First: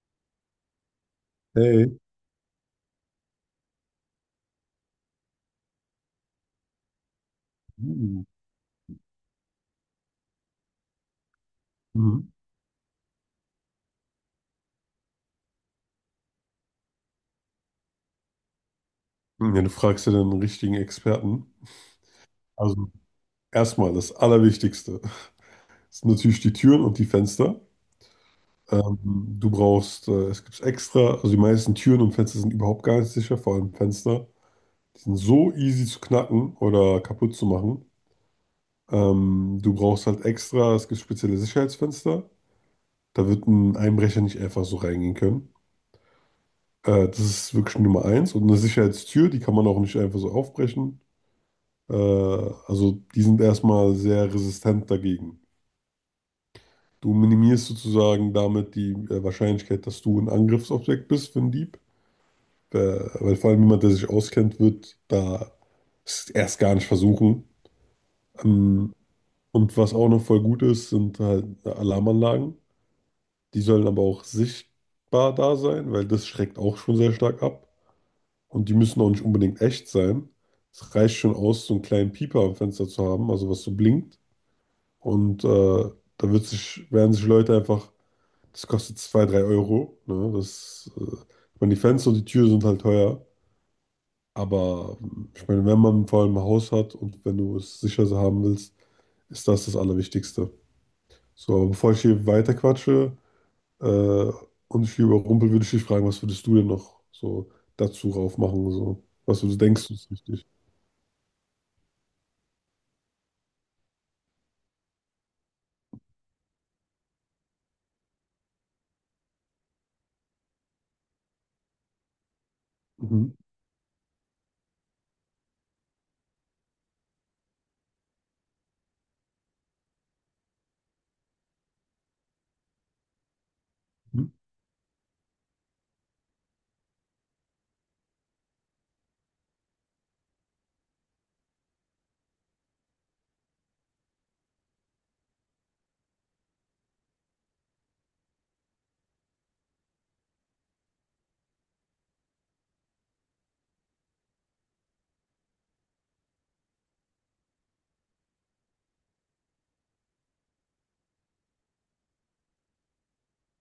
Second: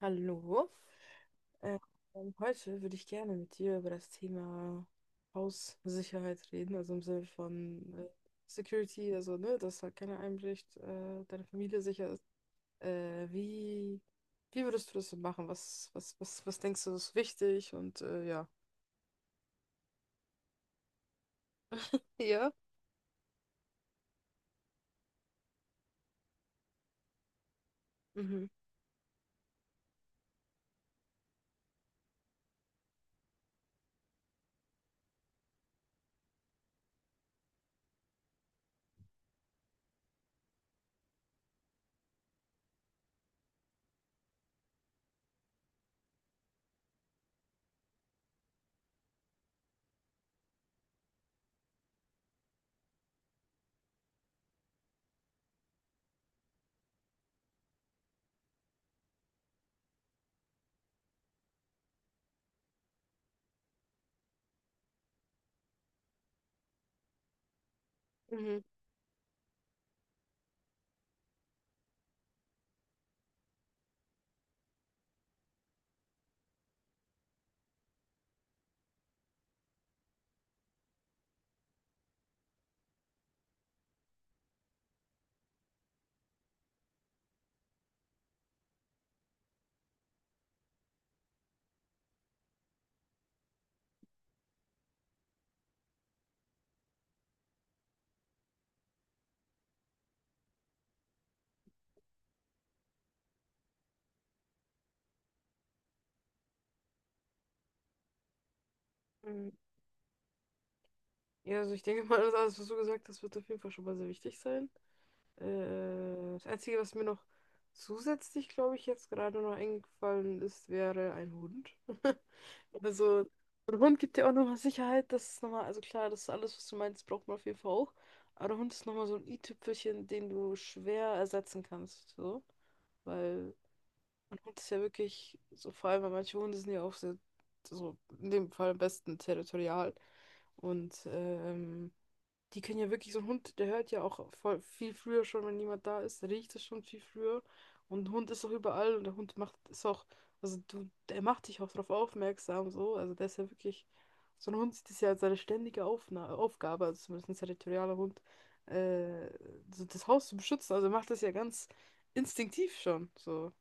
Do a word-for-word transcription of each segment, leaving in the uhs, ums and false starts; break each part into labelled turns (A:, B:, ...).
A: Hallo.
B: Hey.
A: Ähm, Heute würde ich gerne mit dir über das Thema Haussicherheit reden, also im Sinne von äh,
B: Mhm.
A: Security, also ne, dass halt keiner einbricht, äh, deine Familie sicher ist.
B: Mhm.
A: Äh, wie, wie würdest du das so machen? Was, was, was, was denkst du, ist wichtig? Und äh, ja.
B: Ja, du fragst ja den richtigen Experten.
A: Ja,
B: Also erstmal das Allerwichtigste ist natürlich die Türen und die Fenster.
A: mhm.
B: Ähm, du brauchst, äh, es gibt extra, also die meisten Türen und Fenster sind überhaupt gar nicht sicher, vor allem Fenster. Die sind so easy zu knacken oder kaputt zu machen. Ähm, du brauchst halt extra, es gibt spezielle Sicherheitsfenster. Da wird ein Einbrecher nicht einfach so reingehen können. Äh, das ist wirklich Nummer eins. Und eine Sicherheitstür, die kann man auch nicht einfach so aufbrechen. Äh, also die sind erstmal sehr resistent dagegen. Du minimierst sozusagen damit die äh, Wahrscheinlichkeit, dass du ein Angriffsobjekt bist für einen Dieb. Äh, weil vor allem jemand, der sich auskennt, wird da es erst gar nicht versuchen.
A: Mhm.
B: Ähm, und was auch noch voll gut ist, sind halt Alarmanlagen. Die sollen aber auch sichtbar da sein, weil das schreckt auch schon sehr stark ab. Und die müssen auch nicht unbedingt echt sein. Es reicht schon aus, so einen kleinen Pieper am Fenster zu haben, also was so blinkt. Und äh, da wird sich, werden sich Leute einfach, das kostet zwei drei Euro. Ne? Das, äh, ich meine, die Fenster und die Türen sind halt teuer. Aber ähm, ich meine, wenn man vor allem ein Haus hat und wenn du es sicher so haben willst, ist das das Allerwichtigste. So, aber bevor ich hier weiterquatsche äh, und ich hier überrumpel, würde ich dich fragen, was würdest du denn noch so dazu raufmachen? So? Was du
A: Mhm.
B: so denkst, ist wichtig.
A: Ja, also ich denke mal, das alles, was du gesagt hast, wird auf jeden Fall schon mal sehr wichtig sein. Äh, das Einzige, was mir noch zusätzlich, glaube ich, jetzt gerade noch eingefallen ist, wäre ein Hund. Also, so
B: Mhm.
A: ein Hund gibt dir auch nochmal Sicherheit. Das ist nochmal, also klar, das ist alles, was du meinst, braucht man auf jeden Fall auch. Aber der Hund ist nochmal so ein i-Tüpfelchen, den du schwer ersetzen kannst. So. Weil
B: Mhm.
A: ein Hund ist ja wirklich, so vor allem, weil manche Hunde sind ja auch sehr, so in dem Fall am besten territorial. Und ähm, die können ja wirklich, so ein Hund, der hört ja auch voll, viel früher schon, wenn niemand da ist, der riecht es schon viel früher. Und ein Hund ist auch überall und der Hund macht es auch, also du, der macht dich auch darauf aufmerksam, so. Also der ist ja wirklich, so ein Hund sieht es ja als seine ständige Aufna Aufgabe, also zumindest ein territorialer Hund, äh, so das Haus zu beschützen. Also er macht das ja ganz instinktiv schon, so.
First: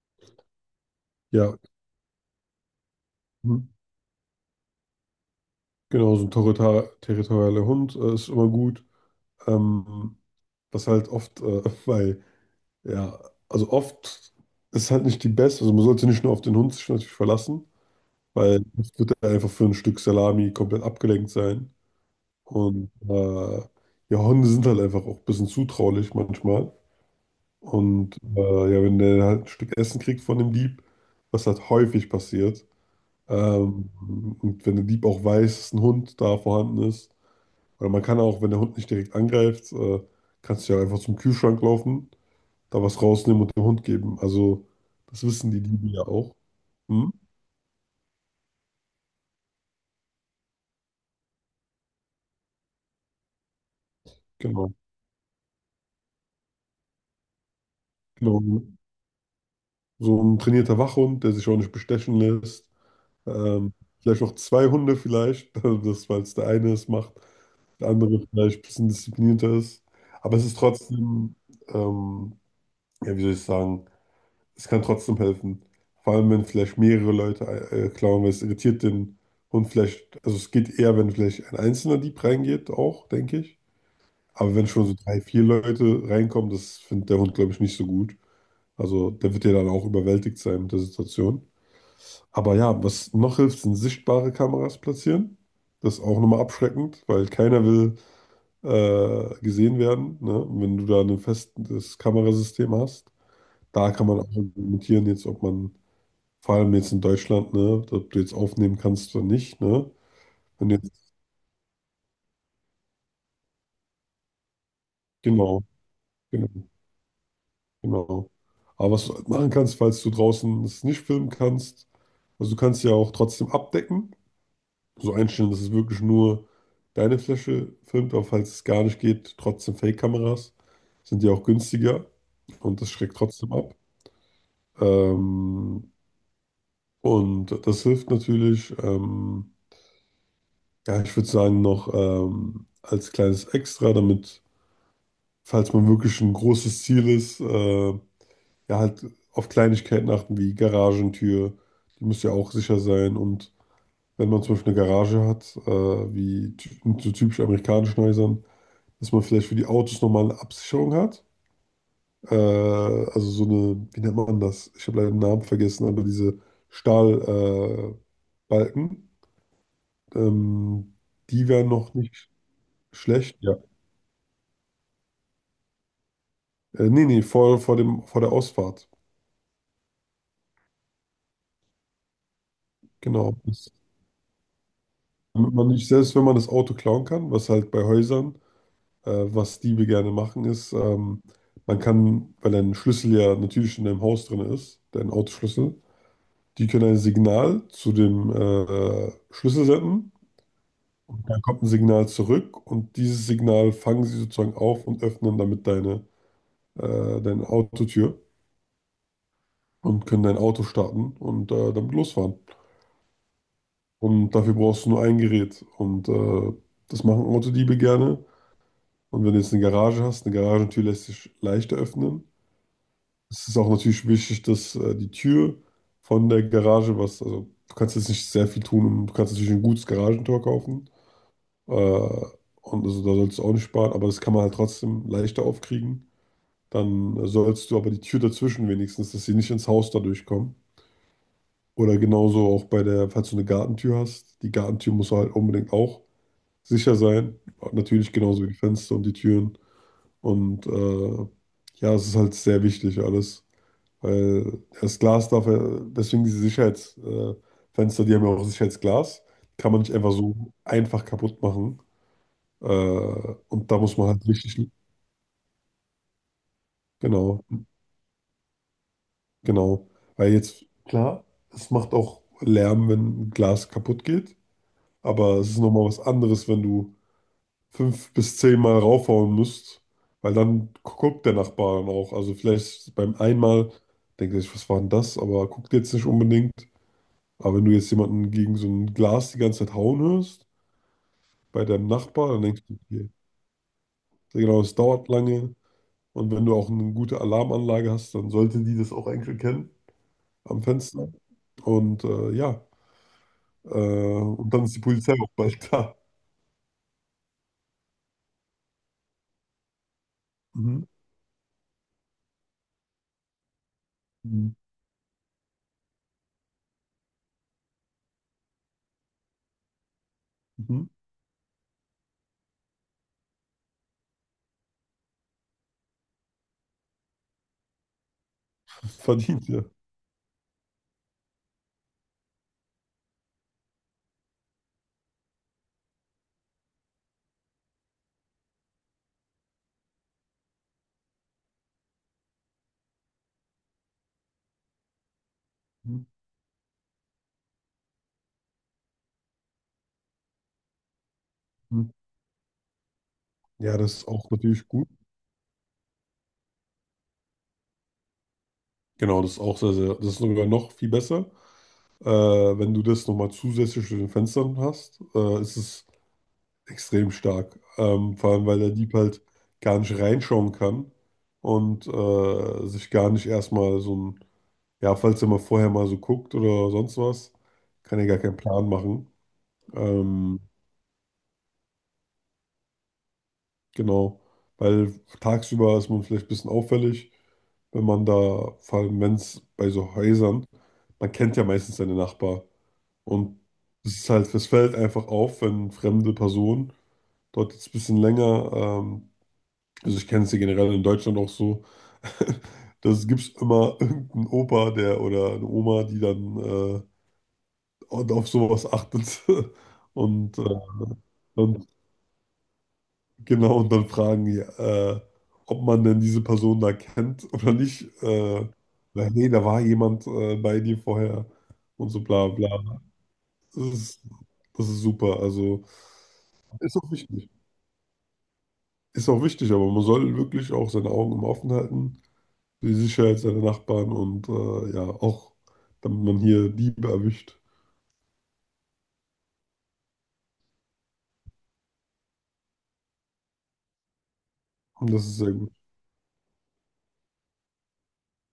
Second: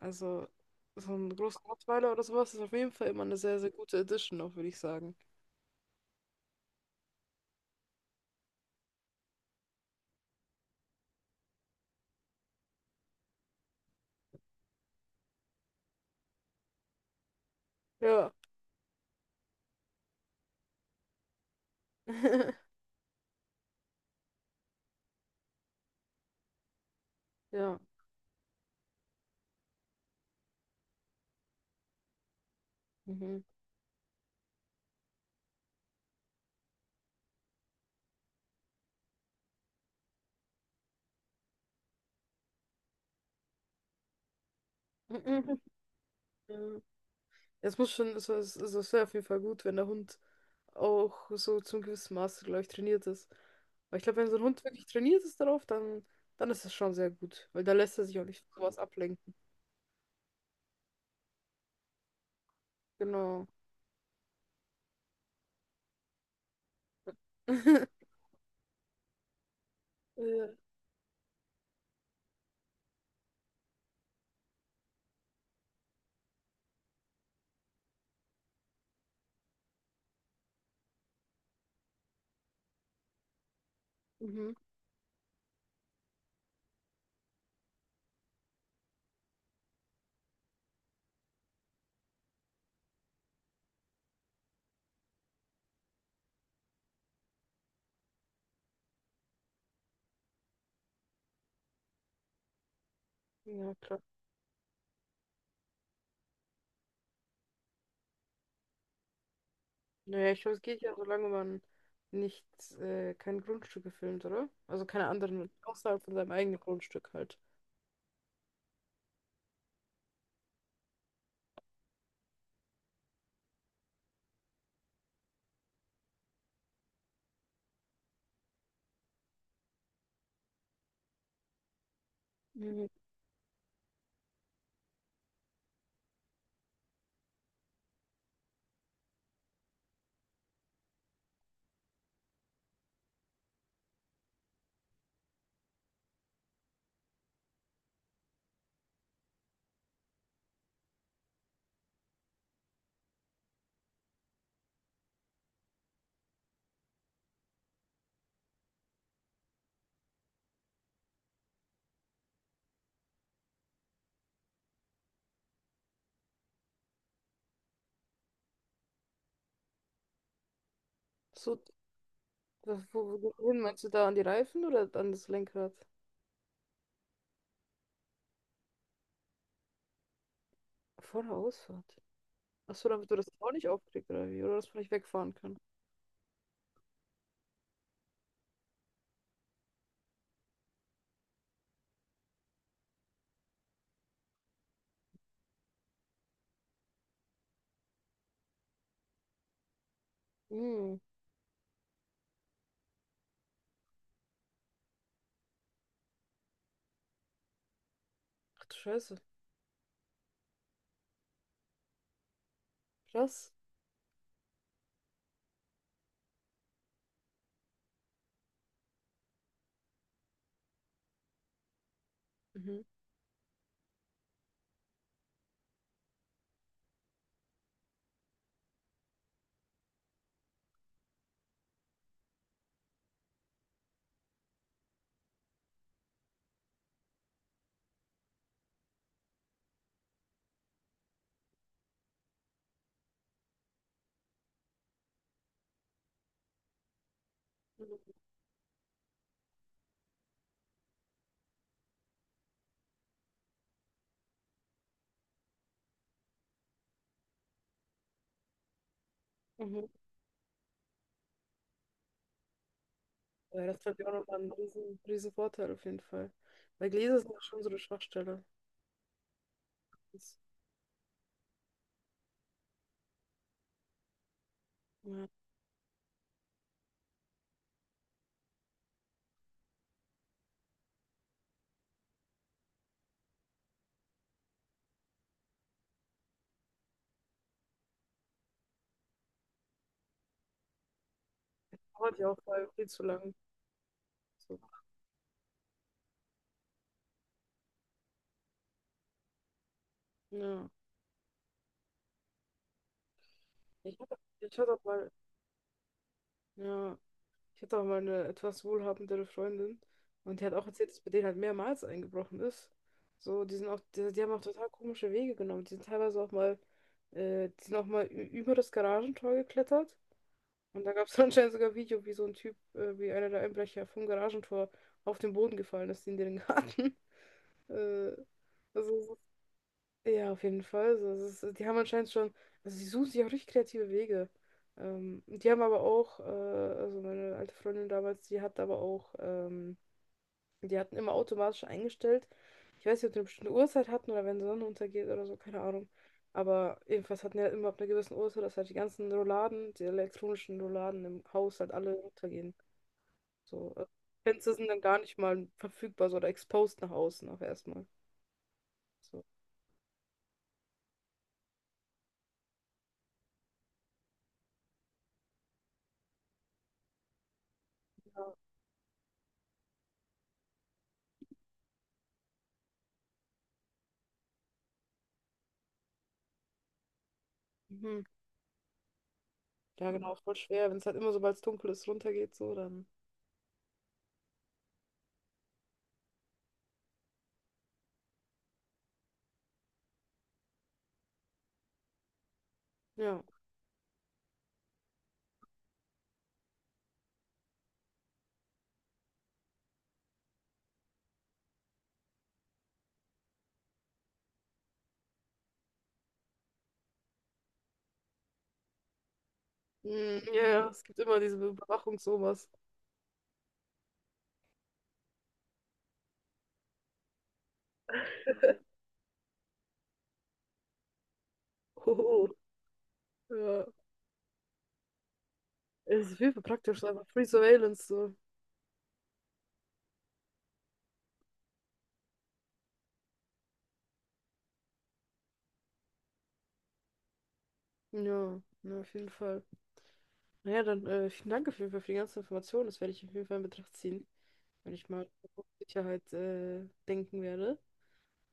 A: Also so ein
B: Ja,
A: großer Rottweiler oder sowas ist auf jeden Fall immer eine sehr,
B: mhm.
A: sehr gute Edition, auch würde ich sagen.
B: Genau, so ein territor- territorialer Hund äh, ist immer gut. Ähm, was halt oft äh, bei, ja, also oft ist halt nicht die beste, also man sollte nicht nur auf den Hund sich natürlich verlassen,
A: Ja.
B: weil oft wird er einfach für ein Stück Salami komplett abgelenkt sein. Und äh, ja, Hunde sind halt einfach auch ein bisschen zutraulich manchmal.
A: Ja.
B: Und äh, ja, wenn der halt ein Stück Essen kriegt von dem Dieb, was halt häufig passiert,
A: Mhm.
B: ähm, und wenn der Dieb auch weiß, dass ein Hund da vorhanden ist, oder man kann auch, wenn der Hund nicht direkt angreift, äh, kannst du ja einfach zum Kühlschrank laufen, da was rausnehmen und dem Hund geben. Also, das wissen die Diebe ja auch.
A: Ja.
B: Hm?
A: Es muss schon, also es, also es wäre auf jeden Fall gut, wenn der Hund auch so zum gewissen Maße, glaube ich, trainiert ist. Weil ich glaube, wenn so ein Hund
B: Genau,
A: wirklich trainiert ist darauf, dann, dann ist das schon sehr gut. Weil da lässt er sich auch nicht von
B: genau.
A: sowas ablenken.
B: So ein trainierter Wachhund, der sich auch nicht bestechen lässt.
A: Genau.
B: Ähm, vielleicht auch zwei Hunde vielleicht, das, weil es der eine es macht, der andere vielleicht ein bisschen disziplinierter ist. Aber es
A: Ja,
B: ist trotzdem, ähm, ja, wie soll ich sagen, es kann trotzdem helfen. Vor allem, wenn vielleicht mehrere Leute äh, klauen, weil es irritiert den Hund vielleicht. Also es geht eher, wenn vielleicht ein einzelner Dieb reingeht, auch, denke ich.
A: mhm.
B: Aber wenn schon so drei, vier Leute reinkommen, das findet der Hund, glaube ich, nicht so gut. Also der wird ja dann auch überwältigt sein mit der Situation. Aber ja, was noch hilft, sind sichtbare Kameras platzieren. Das ist auch nochmal abschreckend, weil keiner will äh, gesehen werden. Ne? Und wenn du da ein festes Kamerasystem hast,
A: Ja,
B: da
A: klar.
B: kann man auch argumentieren, jetzt, ob man vor allem jetzt in Deutschland, ne? Ob du jetzt aufnehmen kannst oder nicht, ne?
A: Naja, ich glaube, es
B: Wenn du
A: geht
B: jetzt,
A: ja, solange man nicht äh, kein Grundstück gefilmt, oder? Also keine anderen,
B: genau,
A: außerhalb von seinem
B: genau,
A: eigenen Grundstück halt.
B: genau. Aber was du halt machen kannst, falls du draußen es nicht filmen kannst, also du kannst ja auch trotzdem abdecken, so einstellen, dass es wirklich nur deine Fläche filmt, aber falls es gar nicht geht, trotzdem Fake-Kameras sind ja auch günstiger und
A: Mhm.
B: das schreckt trotzdem ab. Ähm, und das hilft natürlich, ähm, ja, ich würde sagen, noch ähm, als kleines Extra, damit. Falls man wirklich ein großes Ziel ist, äh, ja, halt auf Kleinigkeiten achten wie Garagentür, die muss ja auch sicher sein. Und wenn man zum Beispiel eine Garage hat, äh, wie ty- in so typisch amerikanischen Häusern, dass man vielleicht für die Autos nochmal eine Absicherung hat. Äh, also so eine, wie nennt man das? Ich habe leider den Namen vergessen, aber diese Stahlbalken, äh, Balken, ähm, die
A: So,
B: wären noch nicht
A: wo, wo,
B: schlecht. Ja.
A: wohin meinst du da, an die Reifen oder an das Lenkrad?
B: Äh, nee, nee, vor, vor dem, vor der Ausfahrt.
A: Vor der Ausfahrt. Achso, damit du das
B: Genau.
A: auch nicht aufkriegst, oder wie? Oder das vielleicht wegfahren
B: Damit
A: kann.
B: man nicht, selbst wenn man das Auto klauen kann, was halt bei Häusern, äh, was Diebe gerne machen, ist, ähm, man kann, weil ein Schlüssel ja natürlich in deinem Haus drin ist, dein Autoschlüssel, die können ein Signal zu dem äh, Schlüssel senden.
A: Hm.
B: Dann kommt ein Signal zurück und dieses Signal fangen sie sozusagen auf und öffnen damit deine, äh, deine Autotür
A: Ach du Scheiße.
B: und können dein Auto starten und äh, damit losfahren.
A: Krass.
B: Und dafür brauchst du nur ein Gerät. Und äh, das machen Autodiebe gerne. Und wenn du jetzt eine Garage hast, eine Garagentür lässt sich leichter öffnen.
A: Mhm.
B: Es ist auch natürlich wichtig, dass äh, die Tür von der Garage, was, also du kannst jetzt nicht sehr viel tun, und du kannst natürlich ein gutes Garagentor kaufen. Äh, und also da sollst du auch nicht sparen, aber das kann man halt trotzdem leichter aufkriegen. Dann sollst du aber die Tür dazwischen wenigstens, dass sie nicht ins Haus dadurch kommen. Oder genauso auch bei der, falls du eine Gartentür hast, die Gartentür muss halt unbedingt auch sicher sein. Natürlich
A: Mhm.
B: genauso wie die Fenster und die Türen. Und äh, ja, es ist halt sehr wichtig alles, weil das Glas darf, ja- deswegen diese Sicherheitsfenster, äh, Fenster, die haben ja auch Sicherheitsglas, kann man
A: Mhm.
B: nicht einfach so einfach kaputt machen. Äh,
A: Ja,
B: und da
A: das
B: muss
A: ist ja
B: man
A: auch
B: halt
A: nochmal ein
B: richtig,
A: riesen, riesen Vorteil auf jeden Fall. Weil Gläser sind ja
B: genau,
A: schon so eine Schwachstelle.
B: genau. Weil
A: Das,
B: jetzt, klar, es macht auch Lärm, wenn Glas kaputt geht,
A: ja,
B: aber es ist nochmal was anderes, wenn du fünf bis zehn Mal raufhauen musst, weil dann guckt der Nachbar dann auch. Also vielleicht beim einmal denkt er sich, was war denn das? Aber guckt jetzt nicht unbedingt. Aber wenn du jetzt jemanden gegen so ein Glas die ganze Zeit hauen hörst, bei deinem
A: dauert ja
B: Nachbar,
A: auch
B: dann denkst
A: mal
B: du,
A: viel zu
B: okay,
A: lang.
B: sehr
A: So.
B: genau, es dauert lange. Und wenn du auch eine gute Alarmanlage hast, dann sollte die das auch eigentlich erkennen am
A: Ja.
B: Fenster. Und äh, ja, äh,
A: Ich hatte,
B: und
A: ich
B: dann
A: hatte
B: ist die
A: auch mal,
B: Polizei auch bald da.
A: ja, ich hatte auch mal eine etwas wohlhabendere Freundin und die hat auch
B: Mhm.
A: erzählt, dass bei denen halt mehrmals eingebrochen ist. So, die sind auch, die, die haben auch
B: Mhm.
A: total komische Wege genommen. Die sind teilweise auch mal, äh, die sind auch mal ü- über das Garagentor geklettert. Und
B: Mhm.
A: da gab es anscheinend sogar ein Video, wie so ein Typ, äh, wie einer der Einbrecher vom Garagentor auf den Boden gefallen ist in den Garten. Äh, also so
B: Verdient, ja.
A: ja, auf jeden Fall. Also, es ist, die haben anscheinend schon, also sie suchen sich auch richtig kreative Wege. Ähm, die haben aber auch, äh, also meine alte Freundin damals, die hat aber auch, ähm, die hatten immer automatisch eingestellt. Ich weiß nicht, ob die eine bestimmte Uhrzeit hatten oder wenn die Sonne untergeht oder so, keine Ahnung.
B: Mhm.
A: Aber jedenfalls hatten die halt immer ab einer gewissen Uhrzeit, dass halt die ganzen Rouladen, die elektronischen Rouladen im Haus halt
B: Mhm.
A: alle runtergehen. So,
B: Ja,
A: äh,
B: das ist auch
A: Fenster
B: natürlich
A: sind dann
B: gut.
A: gar nicht mal verfügbar so, oder exposed nach außen auch erstmal.
B: Genau,
A: So.
B: das ist auch sehr, sehr, das ist sogar noch viel besser. Äh, wenn du das nochmal zusätzlich zu den Fenstern hast, äh, ist es extrem stark. Ähm, vor
A: Ja.
B: allem, weil der Dieb halt gar nicht reinschauen kann und äh, sich gar nicht erstmal so ein, ja, falls er mal vorher mal so guckt oder sonst was, kann
A: Mhm.
B: er gar keinen Plan machen.
A: Ja, genau, voll
B: Ähm,
A: schwer, wenn es halt immer, sobald es dunkel ist, runtergeht, so, dann.
B: genau, weil tagsüber ist man vielleicht ein bisschen auffällig, wenn man da, vor allem wenn es bei so Häusern, man kennt ja meistens seine Nachbarn.
A: Ja.
B: Und es ist halt, es fällt einfach auf, wenn fremde Personen dort jetzt ein bisschen länger, ähm, also ich kenne es ja generell in Deutschland auch so, das gibt's immer irgendeinen Opa, der oder eine Oma, die dann äh, und auf sowas achtet.
A: Mm,
B: Und,
A: ja,
B: äh,
A: ja, es gibt immer diese
B: und
A: Überwachung, sowas.
B: genau, und dann fragen die, äh, ob man denn diese Person da kennt oder nicht. Äh, weil, nee, da war jemand äh, bei dir vorher und so
A: Hoho.
B: bla bla. Das
A: Ja.
B: ist, das ist super. Also
A: Es ist viel
B: ist
A: praktisch,
B: auch
A: einfach Free
B: wichtig.
A: Surveillance, so.
B: Ist auch wichtig, aber man soll wirklich auch seine Augen immer offen halten für die Sicherheit seiner Nachbarn und äh, ja, auch damit man hier Diebe erwischt.
A: Ja, ja, auf jeden Fall. Naja, dann äh, vielen Dank auf jeden Fall für die ganzen Informationen. Das werde ich auf jeden Fall in Betracht ziehen, wenn ich
B: Und das
A: mal
B: ist sehr
A: auf
B: gut.
A: Sicherheit äh, denken werde.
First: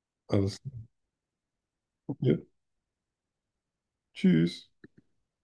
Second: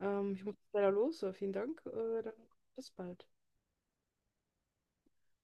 A: Ähm, ich muss
B: Alles klar.
A: leider los, aber vielen Dank. Äh, dann
B: Ja.
A: bis bald.
B: Tschüss.